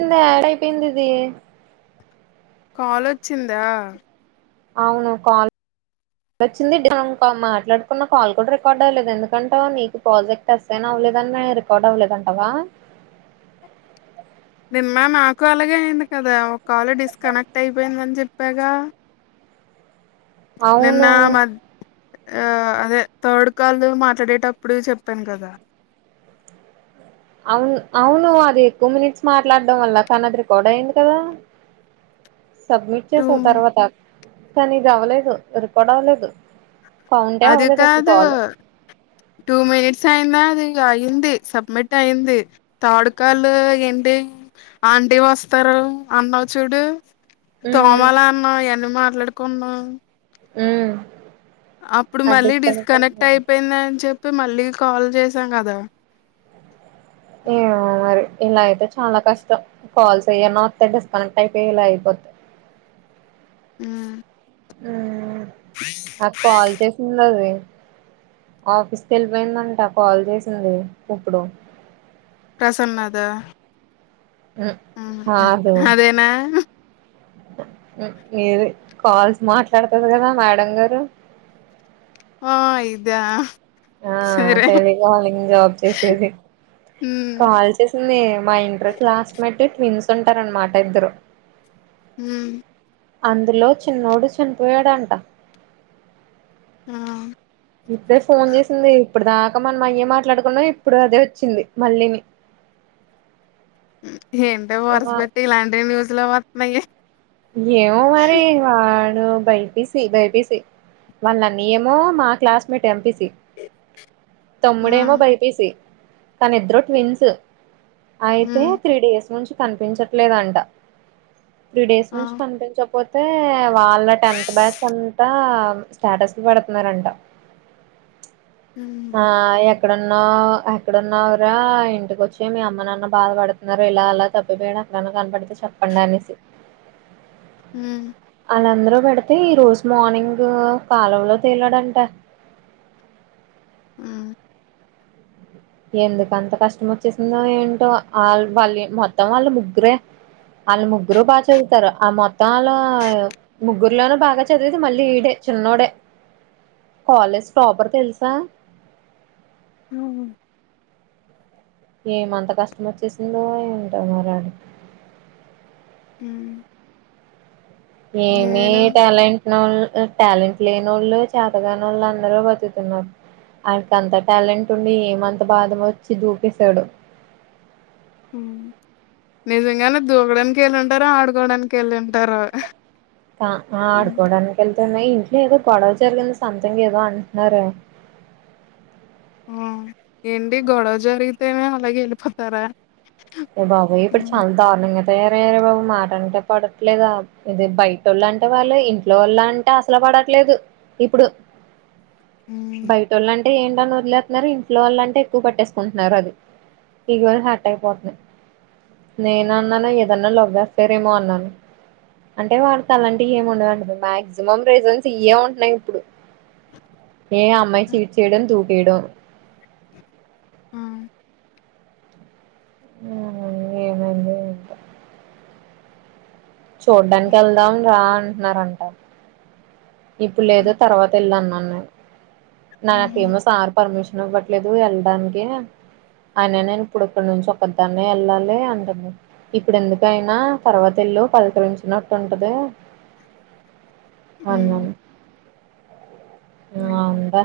ఇంద యాడయి పోయింది కాల్ొచ్చిందా అవును కాల్ వచ్చింది మం మాట్లాడుకున్న కాల్ కూడా రికార్డ్ అవ్వలేదు ఎందుకంటే నీకు ప్రాజెక్ట్ ఎస్సైన్ అవ్వలేదని రికార్డ్ అవ్వలేదుంటావా నిమ్మా నాకు అలాగే అయింది కదా ఒకళ డిస్కనెక్ట్ అయిపోయిందని చెప్పాగా నిన్న అవును మధ్ ఆ అదే థర్డ్ కాల్ మాట్లాడేటప్పుడు చెప్పాను కదా అవును అవును అది ఎక్కువ మినిట్స్ మాట్లాడడం వల్ల తనది్రిికడ అయింది కదా సబ్మిట్ టూ చేసుతారువాతా కానీ ఇది అవ్వలేదు ఎరిపాడు అవ్వలేదు కౌంటే అవ్వలేదు అదికా అసలు అద కాల్ టూ మనిిట్స్ ఆయంద ఇ అయింది సబ్మిట్ అయింది తాడుకాలు ఏంటి ఆంటీ వస్తారు అన్నా చూడు ఉమ్ తోమాల అన్న ఎనుమా పట్లాడుకున్నా మ్మ్ అప్పుడు మళ్ళీ డిస్కనెక్ట్ అయిపోయింద అని చెప్ప తే మళ్ళీ కాల్ చేసాం కదా ఏమో మరి ఇలా అయితే చాలా కష్టం కాల్స్ అయ్యన్న వస్తే డిస్కనెక్ట్ అయిపోయి ఇలా అయిపోతయ్ ఉమ్, మ్మ్ నాకు కాల్ చేసింది అది ఆఫీస్కి వెళ్ళిపోయిందంట కాల్ చేసింది ఇప్పుడు ప్రసన్న దా మ్మ్ అదేనా మీరు కాల్స్ మాట్లాడుతరు కదా మేడం గారు ఆ ఇదా ఆ సరే. టెలికాలింగ్ జాబ్ చేసేది హ్మ్. కాల్ చేసింది మా ఇంటర్ క్లాస్ మేట్ ట్విన్స్ స్తుంటార అన మాట ఇద్దరు హు మ్మ్ అందులో చిన్నోడు చనిపోయాడంట ఆ! ఇప్పుడే ఫోన్ చేసింది ఇప్పుడు దాకా మనం అయ్యే మాట్లాడుకునం ఇప్పుడు అదే వచ్చింది మళ్ళీని ఏంట ఆ వర్స్బెట్టి ఇలాంటీ న్యూస్ ల వతూన్నాయి ఏవో మరి వా లు బైపిసి బైపిసి వల్ల అన్నయ్య ఏమో మా క్లాస్మేట్ ఎంపి సి ఆ! తమ్ముడేమో బైపిసి తను ఇద్దరు ట్విన్స్ అయితే హ్మ్. త్రీ డేస్ నుంచి కనిపించట్లేదంట త్రీ డేస్ ఆ! నుంచి కనిపించకపోతే వాళ్ళ టెన్త్ బ్యాచ్ అంతా స్టే లు పెడుతున్నారంట హ్మ్. ఆ ఎ ఎక్కడున్న ఎక్కడున్నవరా ఇంటికొచ్చి మీ అమ్మ నాన్న బాధ పడుతున్నారు ఇలా అలా తప్పిపోయాడు ఎక్కడన్నా కనపడితే చెప్పండి అనేసి హుమ్ వాళ్ళందరూ పెడితే ఈ రోజు మార్నింగ్ కలవ లో తేలాడంట హ్మ్. ఎందుకు అంత కష్టం వచ్చేసిందో ఏంటో వాళ్ వాళ్ళు మొత్తం వాళ్ళు ముగ్గురే వాళ్ళ ముగ్గురు బాగా చదువుతారు ఆ మొత్తం వాళ్ళ ముగ్గురులోన బాగా చదివేది మళ్ళీ ఈడే చిన్నోడే కాలేజ్ టాపర్ తెలుసా హుమ్ ఏమంత కష్టం వచ్చేసిందో ఏంటో మరాడి హుమ్ ఏమి టాలెంట్ ళ్ళు టాలెంట్ లేని ఓళ్ళు చేతగాని ఓళ్ళు అందరూ బతుతున్నారు ఆడికి అంత టాలెంట్ ఉండి ఏమంత బాధం వచ్చి దూకేసాడో నిజంగానే దూకడానికి వెళ్ళింటారో ఆడుకోడానికి వెళ్ళి ఉంటారో కా ఆడ్కోడా నిక ఎల్ తన ఇంట్లో ఏదో గొడవ జరిగింది సంథింగ్ ఏదో అంటున్నారే ఆ ఏంటి గొడవ జరిగితేనే అలాగే వెళ్ళిపోతారా అయ్య బాబోయ్ ఇప్పుడు చాలా దారుణంగా తయారయ్యారే బాబు మాట అంటే పడట్లేదు ఇది బయటోళ్ళు అంటే పర్లేదు ఇంట్లో వాళ్ళు అంటే అసలు పడట్లేదు ఇప్పుడు హ్మ్. బయటోళ్ళుంట్ అంటే ఏంటని వదిలేతున్నారు ఇంట్లో వాల్లంటే ఎక్కువ పెట్టేసుకుంటున్నారు అది ఈగో లు హర్ట్ అయిపోద్ది నేనన్నాను ఏదన్నా లవ్ ఎఫైరేమో అన్నాను అంటే వాడికి అలాంటివి ఏముండవంట మాక్సిమం రీజన్స్ ఇయే ఉంటున్నాయి ఇప్పుడు ఏ అమ్మాయి చీట్ చేయడం తూ వీడు హ్మ్ ఆ ఏమైందో ఏంటో చూడ్డానికి వెళ్దాం రా అంటన్నారంట ఇప్పుడు లేదు తర్వాత వెళ్ళు అన్నా హ్మ్ నా హుహు. ఫేమసార్ పర్మీషన్ అవ్వట్లేదు వెళ్ళడానికి అయిన నేను ఇప్పుడు ఇక్కడి నుంచి ఒకదాన్నే వెళ్ళాలి అంటంది ఇప్పుడు ఎందుకు అయినా తర్వాత ఎల్లు పలకరించినట్టుంటది. హ్మ్. అన్నాను ఆ హుహు. ఉందా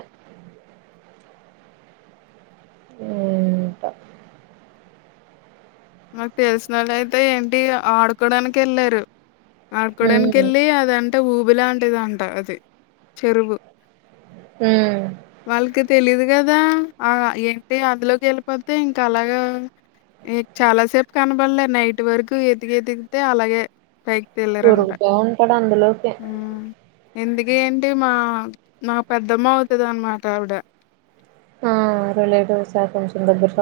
ఏంటో మాకు తెలిసిన వాళ్ళు అయితే ఏంటి ఆడుకోడానికి వెళ్ళారు ఆడుకోడానికి ఉమ్ వెళ్ళి అదంట ఊ ఉబులాంటిదంట అది చెరువు హ్మ్ వాళ్ళకి తెలీదు కదా ఆ ఏంటి అందులోకి వెళ్ళిపోతే ఇంకా అలాగా ఎ చాలా సేపు కనబడలే నైట్ వరకు ఎతికి ఎతికితే అలాగే పైకి తేలారంట. ఉరుగుతా ఉంటాడు అందులోకి ఎందుకు ఏంటి మా మాకు పెద్దమ్మ అవుతుంది అన్నమాట ఆవిడ ఆ రళడు సాకు చుంద బ [unintelligible]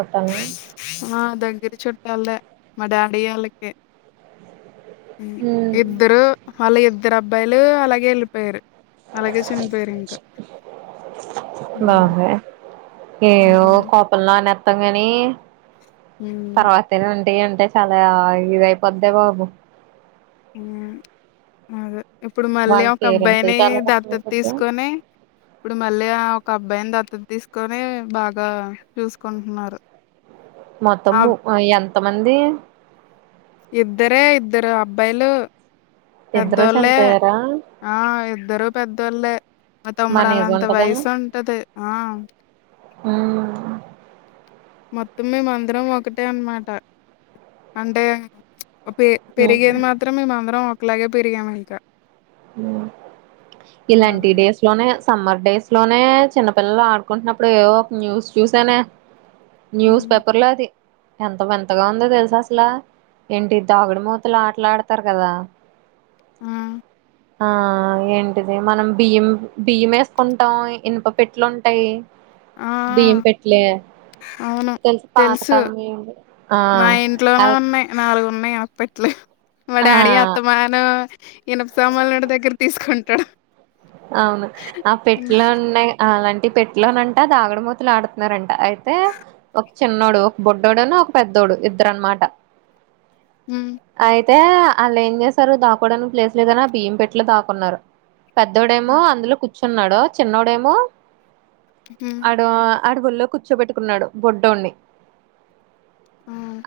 ఆ దగ్గరి చు ట్టాలే మా డాడీ వాళ్ళకి ఉమ్ ఇద్దరు హలా ఇ ఇద్దరు అబ్బాయిలు అలాగే వెళ్ళిపోయారు [unintelligible] బాధ హ్మ్. గా ఏదో హ్మ్. కోపం లో అనే [unintelligible] హ్మ్. తర్వాతన ఏఅంటే చాలా ఇదియిపోద్దే బాబు హ్మ్ అదే ఇప్పుడు మళ్ళీ వాళ్ళ ఒక పేరెంట్స్ అబ్బాయిని చాలా దత్తత కష్టమైపోద్ది తీసుకొని ఇప్పుడు మళ్ళీ ఒక అబ్బాయిని దత్త దత్తత తీసుకొని బాగా చూసుకుంటున్నారు మొత్తం ఆబ్ ఎంత త్తమంది ఇద్దరే ఇద్దరు అబ్బాయిలు ఇద్దరు పెద్దోళ్ళే చనిపోయారా ఆ ఇద్దరు పెద్దోళ్ళ ఒక మన ఏజ్ తొమ్ముడుళ్ళంత ఉంటదా వయసు ఉంటది ఆ అ మొత్తం మేము అందరం ఒకటే అనమాట అంటే పెరిగేది మాత్రం మేమందరం అట్లాగే పెరిగా మళ్ ఇలాంటి అలాగే డేస్ లోనే సమ్మర్ డేస్ లోనే చిన్నపిల్లలు ఆడుకుంటున్నప్పుడు ఏదో ఒక న్యూస్ చూసానే న్యూస్ హ్మ్. పేపర్ లో అది ఎంత మంతగా ఉందో తెలుసు అసలు ఏంటి దాగుడి మూతలు ఆటలాడతారు కదా ఆ ఆ ఏంటిది మనం బియ్యం బియ్యం వేసుకుంటాం ఇనప పెట్లుంటాయి ఆ అవును తెలుసు ఆ మా ఇంట్లోనే అవి ఉన్నాయి నాలుగు ఉన్నాయి అప్పట్లే మా డాడీ ఆ అత్తమాను ఈనప సామాన్డు దగ్గర తీసుకుంటాడు అవును ఆ పెట్లో ఉన్న అలాంటి ట్టి పెట్లోనంట దాగడమూతులు ఆడుతున్నారంట అయితే ఒక చిన్నోడు ఒక బొడ్డోడు అని ఒక పెద్దోడు ఇద్దరు అనమాట హ అయితే అళ్లా ఏం చేసారు దాకోవడానికి ప్లేస్ లేదనా బియ్యం పెట్లో దాకున్నారు పెద్దోడేమో హ్మ్ అందులోచ చున్నాడు చిన్నోడేమో హ్మ్. అడో అడగుల్లో కూర్చోబెట్టుకున్నాడు బొడ్డోని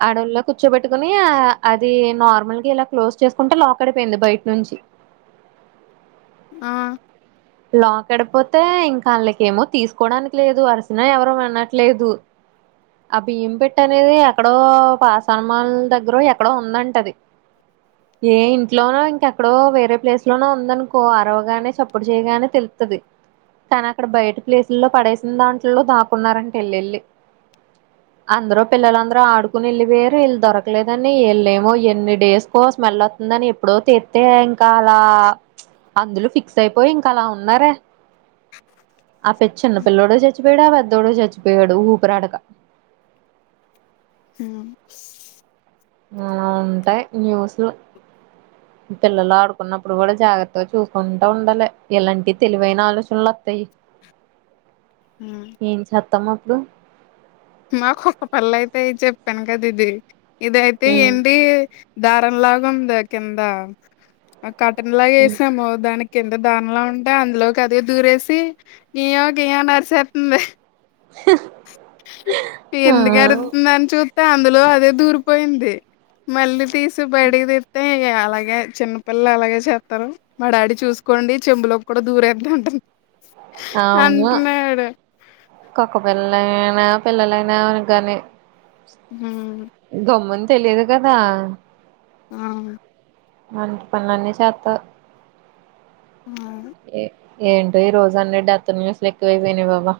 అడలో కూర్చోబెట్టుకుని అది నార్మల్గా ఇలా క్లోజ్ చేసుకుంటే లాక్ అడిపోయింది బయట నుంచి ఆ లోకడిపోతే ఇంకా వాళ్ళకి ఏమో తీసుకోవడానికి లేదు అరిసిన ఎవరు వినట్లేదు ఆ బియ్యం పెట్ట అనేది ఎక్కడో పాసనమల్ దగ్గర ఎక్కడో ఉందంటది ఏ ఇంట్లోనో ఇంకెక్కడో వేరే ప్లేస్ లోనో ఉందనుకో అరవగానే చప్పుడు తెలుతుంది తను అక్కడ బయట ప్లేసుల్లో పడేసిన దాంట్లో దాకున్నారంట వెళ్ల్లిిళ్ళి అందరు పిల్లలందర ఆడుకుని వెళ్ళి వేయరు వల్ళు దొరకలేదని వళ్ళమో ఎన్ని డేస్కో స్మెల్ అతుందని ఎప్పుడో తెత్తే ఇంకా అలా అందులో ఫిక్స్ అయిపో పోయింకాాలా ఉన్నారే ఆ పెచ్చన్న పిల్లోడ చచ్చిపోడావాద్ద ోడు చచ్చిపోయాడు ఊపురా అడక ఆ ఆ ఉంటాయి న్యూస్లు పిల్లలు ఆడుకున్నప్పుడు కూడా జాగ్రత్తగా చూసుకుంటా ఉండాలి ఇలాంటివి తెలివైన ఆలోచనలు వస్తాయి హ్మ్ ఏం చెత్తమ్మా డు మాకుఒక పళ్ళ అయితే చెప్పాను కదా ఇది ఇదయితే ఏంటి దారంలాగా ంద కింద కటన్ లాగ వేసాము దానికి ఎంత దానలో ఉంటే అందులోకి అది దూరేసి ఈయోగయ నరిచేస్తుంది ఎందుకు అరుతుందని చూస్తే అందులో అదే దూరి పోయింది ది మళ్ళీ తీస్ సి బయటికి తీస్తే ఇగ అలాగే చిన్నపిల్లలు అలాగే చేస్తారు, మా డాడీ చూసుకోండి చెంబులోకి కూడా దూరదు అంటం అవును కొకపిల్ల హె నా పిల్లలయినా అనగాని హ్మ్ గమన్ తెలిదు కదా ఆ మంట పనులన్నీ చేత్త ఆ ఏంటో ఈ రోజు అన్నిడత్త నిమిషలు ఎక్కువైపోయినాయి బాబా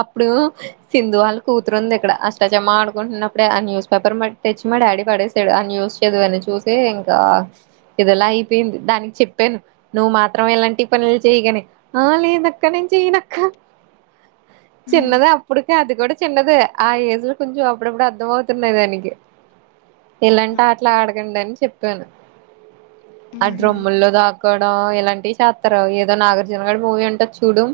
అప్పుడు సింధు వాళ్ళ కూతురుంది ఇక్కడ, అష్టచమా ఆడుకుంటున్నప్పుడే ఆ న్యూస్ పేపర్ట్టి తెచ్చి మా డాడీ పడసాడు, ఆ న్యూస్ చదువని చూసి ఇంకా ఇదిలా అయిపోయింది దానికి చెప్పాను నువ్వు మా మాత్రమే ఎలాంటి పనులు చేయగానే ఆ లేదక్క నేను చెయనక్క చిన్నదా హ్మ్. అప్పుడు అది కూడా చిన్నది ఆ ఏజ్ లో కొంచెం అప్పుడప్పుడు అర్ధం అవుతున్నయి దానికి ఎలంటా అట్లా ఆడ ని చెప్పను అ హుహు. డ్రంలో ద క్కడం ఎలాంటి చేస్తార ఏదో నాగార్జున గాడి మూవీ అంట చూడు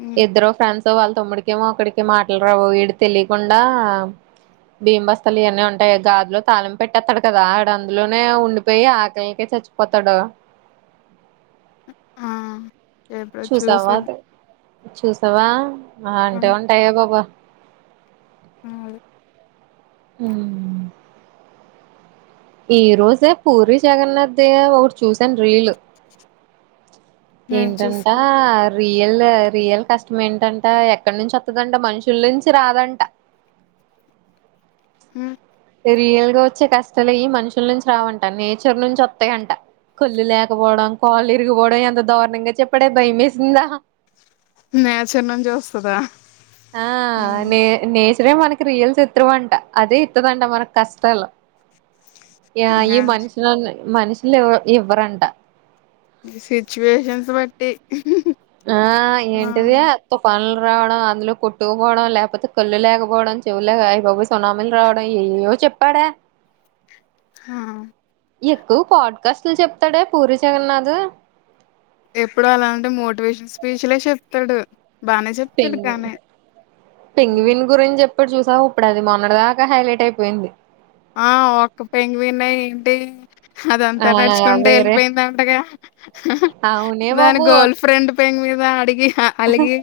హ్మ్. ఇద్దరు ఫ్రెండ్స్ వాళ్ళ తమ్ముడికేమో అక్కడికేం మాట్లాడరావు, విడు తెలియకుండా, బియ్యం బస్థలు ఇవన్న ఉంటాయి కదా, గాదులో తాళిం పెట్టేస్తాడు కదా ఆడ అందులోనే ఉండిపోయి ఆకలికే చచ్చిపోతాడు. ఆ ఎప్పుడో చూసావా చూసా అది చూసావా ఆ అంటే ఉంటాయా బాబా అ అ ఈ రోజే పూరి జగన్నాథ్ ది ఒకటి చూసాను రీలు నేను ఏంటంటా చూసుకో రియల్ రియల్ కష్టం ఏంటంట ఎక్కడ నుంచి వస్తుదంట మనుషుల నుంచి రాదంట. మ్ రియల్ గా వచ్చే కష్టాలు ఈ మనుషుల నుంచి రావంట, నేచర్ నుంచి వస్తాయింట, కొళ్ళు లేకపోవడం కాళ్ళు ఇరిగిపోవడం ఎంత దారుణంగా చెప్పడే భయమేసిందా నే చిన్నం చూస్తుందా ఆ నే నే చిత్రే మనకి రియల్ చిత్రం అంట అదే ఇస్తుదంట మనకు కష్టాలు ఈ నేచ్ మనుషన మనషలు ఇ ఇవ్వరంట సిచ్యువేషన్స్ బట్టి ఆ ఆ ఏంటిద తుఫన్లు రావడం అందులో కొట్టుకుపోవడం లేకపోతే కళ్ళు లేకపోవడం, చెవులే అయిబాబు సునాములు రావడం ఏవో చెప్పాడా హా ఎక్కువ పాడ్కాస్ట్లు చెప్తాడే పూరి జగన్నాథ్ ఎప్పుడు అలాంటి మోటివేషన్ స్పీచ్లే చెప్తాడు బానే చెప్తాడు పెంగ్ కానీ. హ్మ్. పెంగవిన్ గురించి చెప్ ఇప్పుడు చూసావు ఇప్పుడు అది మొన్నడి దాకా హైలైట్ అయిపోయింది ఆ ఒక్క పెంగ్వినే ఏంటి అదంతా ఆ నడుచుకుంటే వేరే వెళ్ళిపోయింద అంటగా అవునే దాని బాబు గర్ల్ ఫ్రెండ్ పెంగ్ మీద అడిగి అ అలాగే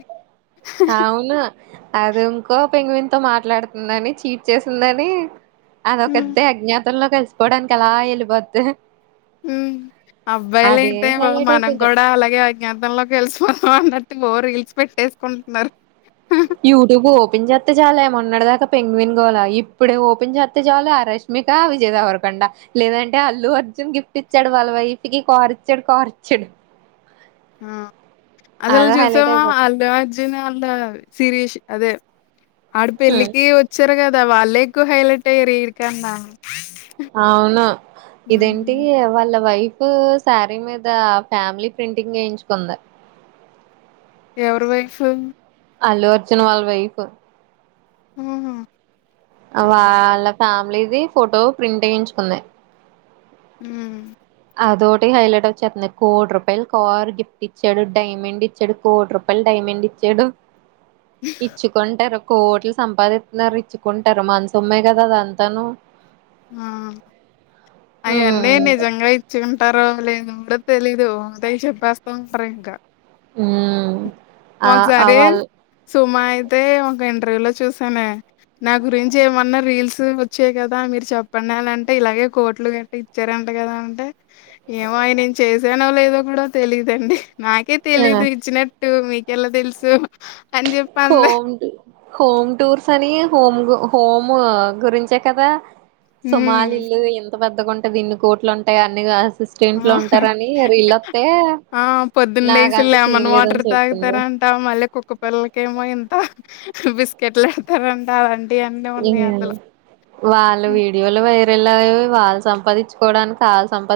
అవును అది ఇంకో పెంగవిన్తో మాట్లాడుతుందని చీట్ చేసిందని హ్మ్. అదోకతే అజ్ఞా మత్తల్లో కలిసిపోవడానికి అలా వెళ్ళిపోద్ది మ్ అబ్బాయిలు అదే అయితే హైలైట్ మనం అయిపోయింది కూడా అలాగే అజ్ఞాతంలో కలిసుపోన్నా అన్న మోర్ రీల్స్ పెట్టేసుకుంటున్నారు యూట్యూబ్ ఓపెన్ చేస్త చాల మోన్నటి దాకా పెంగవినుగోల, ఇప్పుడే ఓపెన్ చేస్త చాలు ఆ రష్మిక విజయ్ దేవరకొండా, లేదంటే అల్లు అర్జున్ గిఫ్ట్ ఇచ్చాడు వాళ్ళ వైఫకి కార్ ఇచ్చాడు కార్ ఇచ్చాడు. ఆ అసలు అదో హైలైట్ చూసామా అయిపోతుంది అల్డ అర్జున్ అల్లు సిరీస్ అదే ఆడ పెళ్ళికి వచ్చారు కదా ద వాళ్లే ఎక్కువ హైలైట్ అయినారు వీళ్ళుకనా అవునా ఇదేంటి హ్మ్. వాళ్ళ వైఫ్ శారీ మీద ఫ్యామిలీ ప్రింటింగ్ వేయించుకుంది ఎవరు వైఫ్ అలు అర్జున వాళ్ళ వైఫ్ హ్మ్ ఆహ్ వాల్ల పామ్ మీది ఫోటో ప్రింట్ వేయించుకుందే. ఉహ్ హు అదోటి హైలైట్ వచ్చేతంది. కోటి రూపాయలు కార్ గిఫ్ట్ ఇచ్చాడు, డైమండ్ ఇచ్చాడు, కోటి రూపాయలు డైమండ్ ఇచ్చాడు. ఇచ్చుకుంటారు. కోట్లు సంపాదిత్తున్నారు. ఇచ్చుకుంటారు మన సోమ్మే కదా అదంతాను. ఆహ్ అయ్యన్నీ ఉమ్ నిజంగా ఇత్ చ్చుకుంటారో లేదొ కూడా తెలీదు. అదే చెప్పేస్తా ఉంట్రూ ఇంకా. ఉహ్మ్ ఒక్సారి సుమయ్ అయితే ఒక ఇంటర్వ్యూ లో చూసానే. నా గురించి ఏమన్నా రీల్స్ వచ్చాయి కదా మీరు చెప్పండి. అని అంటే ఇలాగే కోట్లు గట్టి ఇచ్చారంట కదా. అంటే ఏమో అయి నేన్ చేసానో లేదో కూడా తెలిదండి. నాకే ఆ తెలీదు ఇచ్చినట్ ట్టు మీ ఎలా తెలుసు హోమ్ టు హోమ్ టూర్స్ అని హోమ్ గు హోమ్ గురించే కదా హ్మ్. సుమాల ఇల్లు ఇంత పెద్ద గుంటది దీన్ని కోట్లు ఉంటాయి. అన్నీ గా అస్ ఆహ్ ఆ పొద్దున్నసలు నాకంత లెమన్ సీన్ లేదని వాటర్ చెప్పింది తాగుతారంటా. మళ్ళీ కుక్క పిల్లలకి కేమో ఇంత బిస్కెట్లు ఎడతారంటా. అవ్వన్ ఏవి వాళ్ళ వీడియోలు వైర్ ల్ అయి వాళ్ళు సంపాదించుకోవడానికి వాల్ సంపాద్